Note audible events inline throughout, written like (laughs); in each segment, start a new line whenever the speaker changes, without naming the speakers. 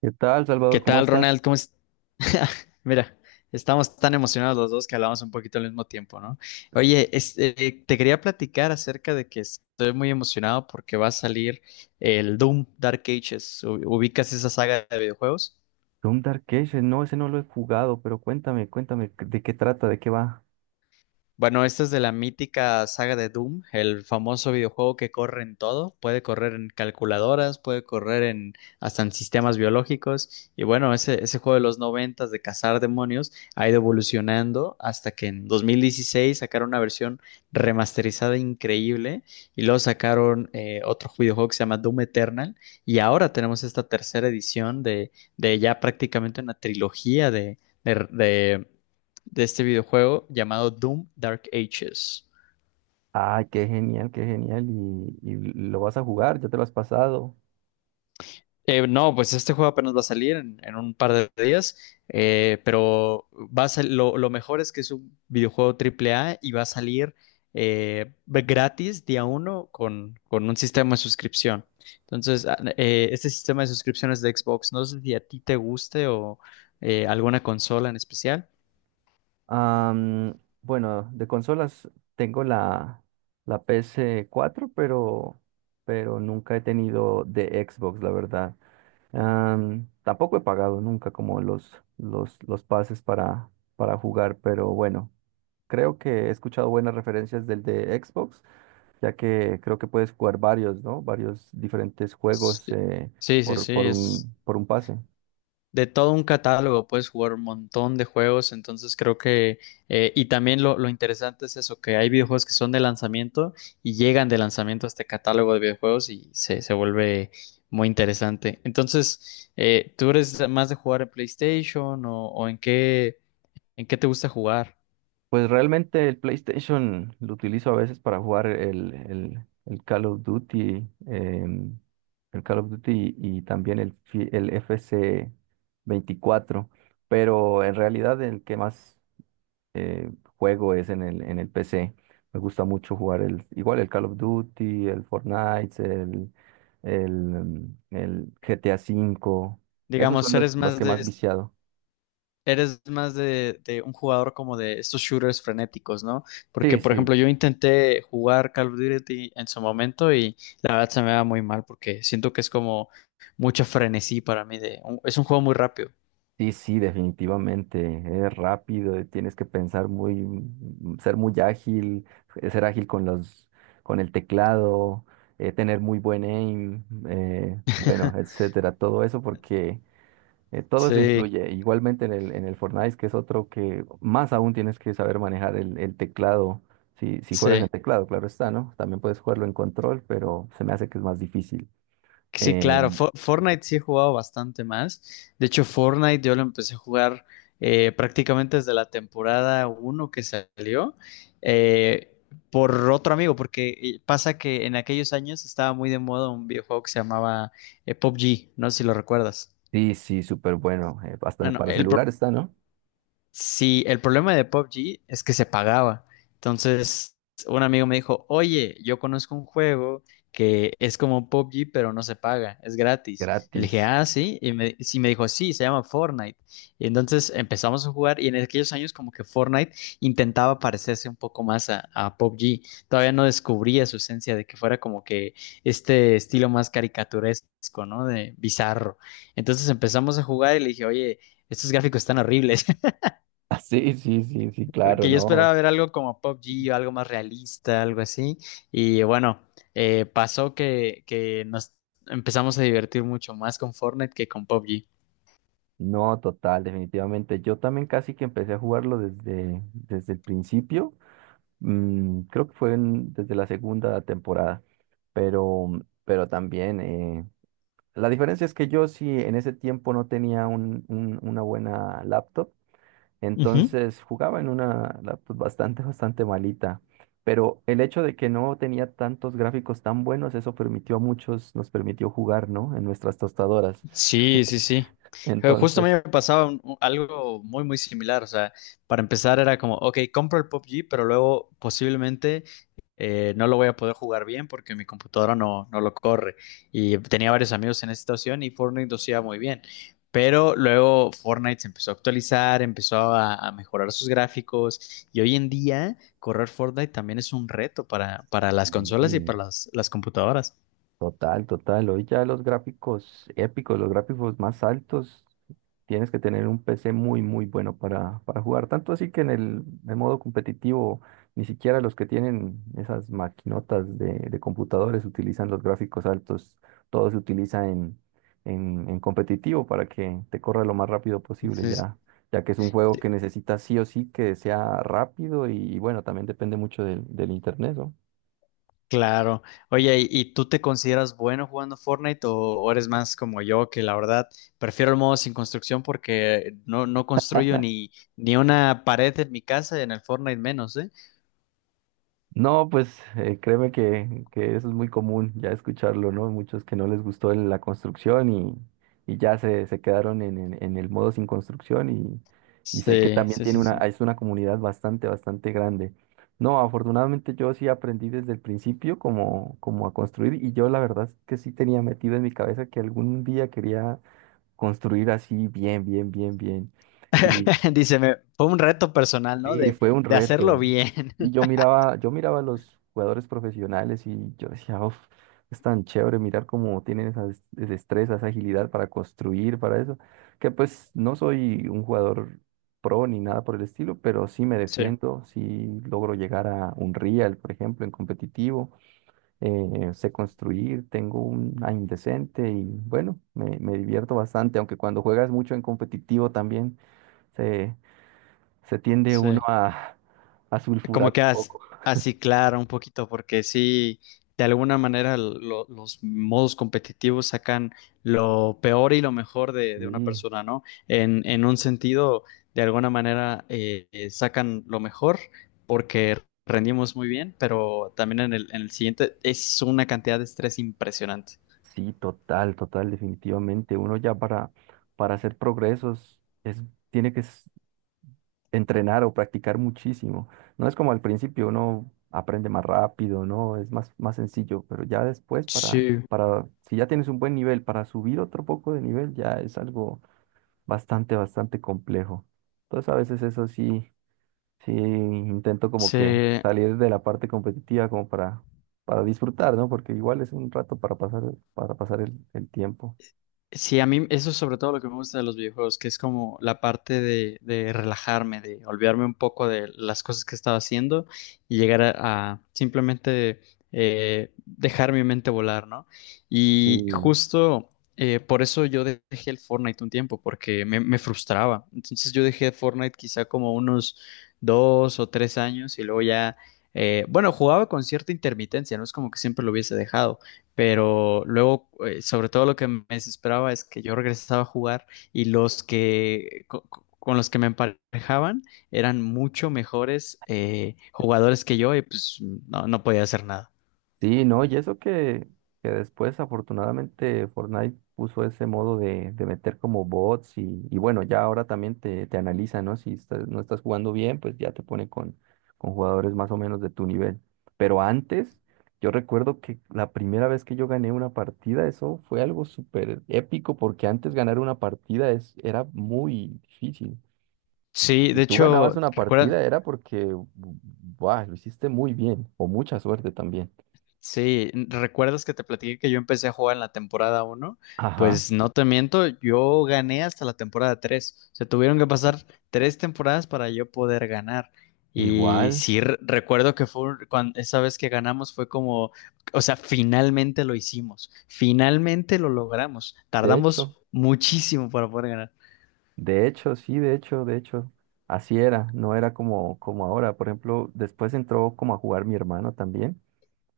¿Qué tal,
¿Qué
Salvador? ¿Cómo
tal,
estás?
Ronald? ¿Cómo es? (laughs) Mira, estamos tan emocionados los dos que hablamos un poquito al mismo tiempo, ¿no? Oye, te quería platicar acerca de que estoy muy emocionado porque va a salir el Doom Dark Ages. ¿Ubicas esa saga de videojuegos?
Doom Dark Ages, no, ese no lo he jugado, pero cuéntame, cuéntame, ¿de qué trata? ¿De qué va?
Bueno, esta es de la mítica saga de Doom, el famoso videojuego que corre en todo, puede correr en calculadoras, puede correr en hasta en sistemas biológicos. Y bueno, ese juego de los noventas de cazar demonios ha ido evolucionando hasta que en 2016 sacaron una versión remasterizada increíble, y luego sacaron otro videojuego que se llama Doom Eternal, y ahora tenemos esta tercera edición de ya prácticamente una trilogía de este videojuego llamado Doom Dark Ages.
Ay, qué genial, y lo vas a jugar, ya te lo has pasado.
No, pues este juego apenas va a salir en un par de días, pero lo mejor es que es un videojuego triple A, y va a salir gratis día uno con un sistema de suscripción. Entonces, este sistema de suscripciones de Xbox, no sé si a ti te guste o alguna consola en especial.
Bueno, de consolas tengo la PS4, pero nunca he tenido de Xbox, la verdad. Tampoco he pagado nunca como los pases para jugar, pero bueno, creo que he escuchado buenas referencias del de Xbox. Ya que creo que puedes jugar varios, ¿no? Varios diferentes juegos,
Sí, sí, sí, sí, es
por un pase.
de todo un catálogo, puedes jugar un montón de juegos, entonces creo que, y también lo interesante es eso, que hay videojuegos que son de lanzamiento y llegan de lanzamiento a este catálogo de videojuegos y se vuelve muy interesante. Entonces, ¿tú eres más de jugar en PlayStation o en qué te gusta jugar?
Pues realmente el PlayStation lo utilizo a veces para jugar el Call of Duty, el Call of Duty y también el FC 24, pero en realidad el que más eh, juego es en el PC. Me gusta mucho jugar el, igual el Call of Duty, el Fortnite, el GTA V. Esos
Digamos,
son los que más viciado.
¿eres más de un jugador como de estos shooters frenéticos, ¿no? Porque,
Sí,
por
sí,
ejemplo, yo intenté jugar Call of Duty en su momento y la verdad se me va muy mal porque siento que es como mucho frenesí para mí de, es un juego muy rápido.
sí, sí, definitivamente. Es rápido, tienes que pensar muy, ser muy ágil, ser ágil con con el teclado, tener muy buen aim, bueno,
(laughs)
etcétera. Todo eso porque todo eso
Sí,
influye. Igualmente en el Fortnite, que es otro que más aún tienes que saber manejar el teclado. Si juegas
sí.
en teclado, claro está, ¿no? También puedes jugarlo en control, pero se me hace que es más difícil.
Sí,
Eh,
claro, Fortnite sí he jugado bastante más. De hecho, Fortnite yo lo empecé a jugar prácticamente desde la temporada uno que salió eh, por otro amigo, porque pasa que en aquellos años estaba muy de moda un videojuego que se llamaba PUBG, no sé si lo recuerdas.
sí, sí, súper bueno. Hasta
Bueno,
para
el,
celular
pro-
está, ¿no?
Sí, el problema de PUBG es que se pagaba. Entonces, un amigo me dijo, oye, yo conozco un juego que es como PUBG, pero no se paga, es gratis. Y le
Gratis.
dije,
(laughs)
ah, sí. Y me, sí, me dijo, sí, se llama Fortnite. Y entonces empezamos a jugar, y en aquellos años como que Fortnite intentaba parecerse un poco más a PUBG. Todavía no descubría su esencia de que fuera como que este estilo más caricaturesco, ¿no? De bizarro. Entonces empezamos a jugar y le dije, oye, estos gráficos están horribles.
Ah, sí, sí, sí, sí, claro,
Porque yo
no.
esperaba ver algo como Pop G o algo más realista, algo así. Y bueno, pasó que nos empezamos a divertir mucho más con Fortnite que con Pop G.
No, total, definitivamente. Yo también casi que empecé a jugarlo desde el principio. Creo que fue desde la segunda temporada. Pero pero, también, la diferencia es que yo sí en ese tiempo no tenía una buena laptop,
Ujú.
entonces jugaba en una laptop bastante, (laughs) bastante malita. Pero el hecho de que no tenía tantos gráficos tan buenos, eso nos permitió jugar, ¿no? En nuestras tostadoras.
Sí, sí, sí. Justo a mí
Entonces,
me pasaba algo muy, muy similar. O sea, para empezar era como, ok, compro el P U B G, pero luego posiblemente no lo voy a poder jugar bien porque mi computadora no, no lo corre. Y tenía varios amigos en esa situación, y Fortnite lo hacía muy bien. Pero luego Fortnite se empezó a actualizar, empezó a mejorar sus gráficos, y hoy en día correr Fortnite también es un reto para las
mm,
consolas y para
sí,
las computadoras.
total, total. Hoy ya los gráficos épicos, los gráficos más altos, tienes que tener un PC muy, muy bueno para jugar. Tanto así que en modo competitivo, ni siquiera los que tienen esas maquinotas de computadores utilizan los gráficos altos. Todo se utiliza en competitivo para que te corra lo más rápido posible
Sí,
ya, ya que es un juego que necesita sí o sí que sea rápido y, bueno, también depende mucho del internet, ¿no?
claro. Oye, ¿y tú te consideras bueno jugando Fortnite, o eres más como yo, que la verdad prefiero el modo sin construcción porque no, no construyo ni, ni una pared en mi casa, y en el Fortnite menos, ¿eh?
No, pues créeme que eso es muy común ya escucharlo, ¿no? Muchos que no les gustó la construcción y ya se quedaron en el modo sin construcción, y sé que
Sí,
también
sí,
tiene
sí, sí.
es una comunidad bastante, bastante grande. No, afortunadamente yo sí aprendí desde el principio como a construir y yo la verdad es que sí tenía metido en mi cabeza que algún día quería construir así bien, bien, bien, bien.
(laughs) Dice, me, fue un reto personal, ¿no?
Sí, fue un
De hacerlo
reto.
bien.
Y yo
(laughs)
miraba, yo miraba a los jugadores profesionales y yo decía, uff, es tan chévere mirar cómo tienen esa destreza, esa agilidad para construir, para eso. Que pues no soy un jugador pro ni nada por el estilo, pero sí me
Sí,
defiendo, sí logro llegar a un real, por ejemplo, en competitivo. Sé construir, tengo un aim decente y bueno, me divierto bastante, aunque cuando juegas mucho en competitivo también se tiende uno
sí.
a sulfurar
Como que
un poco.
aciclar un poquito, porque sí, de alguna manera los modos competitivos sacan lo peor y lo mejor de una
Sí,
persona, ¿no? En un sentido, de alguna manera sacan lo mejor porque rendimos muy bien, pero también en el siguiente es una cantidad de estrés impresionante.
sí, total, total, definitivamente. Uno ya para hacer progresos tiene que entrenar o practicar muchísimo. No es como al principio, uno aprende más rápido, ¿no? Es más, más sencillo, pero ya después
Sí,
si ya tienes un buen nivel, para subir otro poco de nivel ya es algo bastante, bastante complejo. Entonces a veces eso sí. Sí, intento como que
sí.
salir de la parte competitiva como para disfrutar, ¿no? Porque igual es un rato para pasar el tiempo.
Sí, a mí eso es sobre todo lo que me gusta de los videojuegos, que es como la parte de relajarme, de olvidarme un poco de las cosas que estaba haciendo y llegar a simplemente dejar mi mente volar, ¿no?
Sí.
Y justo por eso yo dejé el Fortnite un tiempo, porque me frustraba. Entonces yo dejé Fortnite quizá como unos dos o tres años, y luego ya, bueno, jugaba con cierta intermitencia, no es como que siempre lo hubiese dejado, pero luego, sobre todo lo que me desesperaba es que yo regresaba a jugar y los que los que me emparejaban eran mucho mejores jugadores que yo, y pues no, no podía hacer nada.
Sí, no, y eso que después afortunadamente Fortnite puso ese modo de meter como bots y bueno, ya ahora también te analiza, ¿no? Si no estás jugando bien, pues ya te pone con jugadores más o menos de tu nivel. Pero antes, yo recuerdo que la primera vez que yo gané una partida, eso fue algo súper épico porque antes ganar una partida era muy difícil.
Sí,
Si
de
tú ganabas
hecho,
una
recuerda
partida era porque, buah, lo hiciste muy bien o mucha suerte también.
Sí, ¿recuerdas que te platiqué que yo empecé a jugar en la temporada uno?
Ajá.
Pues no te miento, yo gané hasta la temporada 3. Se tuvieron que pasar tres temporadas para yo poder ganar. Y
Igual,
sí, recuerdo que fue esa vez que ganamos fue como, o sea, finalmente lo hicimos, finalmente lo logramos.
de hecho,
Tardamos muchísimo para poder ganar.
sí, de hecho, así era, no era como ahora. Por ejemplo, después entró como a jugar mi hermano también,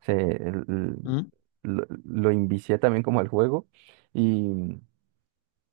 se, el-
¿Mm?
lo invicié también como al juego y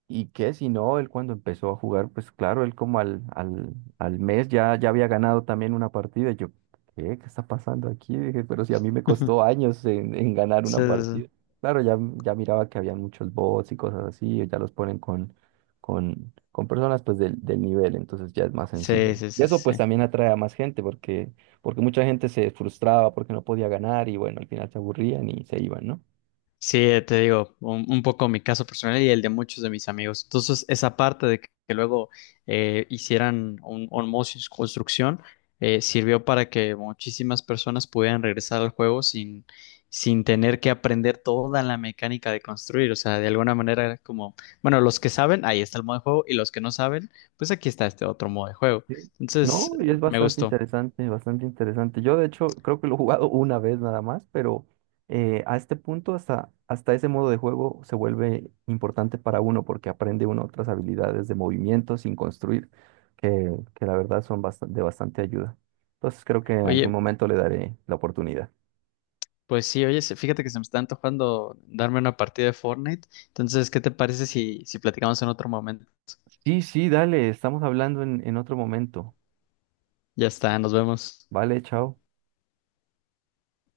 Y que si no, él cuando empezó a jugar, pues claro, él como al mes ya había ganado también una partida. Y yo, ¿qué? ¿Qué está pasando aquí? Dije, pero si a mí me costó
(laughs)
años en ganar
Sí,
una
sí,
partida. Claro, ya miraba que había muchos bots y cosas así, y ya los ponen con personas pues del nivel, entonces ya es más sencillo.
sí, sí,
Y
sí, sí,
eso pues
sí.
también atrae a más gente, porque mucha gente se frustraba porque no podía ganar y bueno, al final se aburrían y se iban, ¿no?
Sí, te digo, un poco mi caso personal y el de muchos de mis amigos. Entonces, esa parte de que luego hicieran un osmosis construcción sirvió para que muchísimas personas pudieran regresar al juego sin, sin tener que aprender toda la mecánica de construir. O sea, de alguna manera era como, bueno, los que saben, ahí está el modo de juego, y los que no saben, pues aquí está este otro modo de juego.
Sí.
Entonces,
No, y es
me
bastante
gustó.
interesante, bastante interesante. Yo, de hecho, creo que lo he jugado una vez nada más, pero a este punto, hasta ese modo de juego se vuelve importante para uno porque aprende uno otras habilidades de movimiento sin construir, que la verdad son de bastante ayuda. Entonces, creo que en algún
Oye,
momento le daré la oportunidad.
pues sí, oye, fíjate que se me está antojando darme una partida de Fortnite. Entonces, ¿qué te parece si, si platicamos en otro momento?
Sí, sí, dale, estamos hablando en otro momento.
Ya está, nos vemos.
Vale, chao.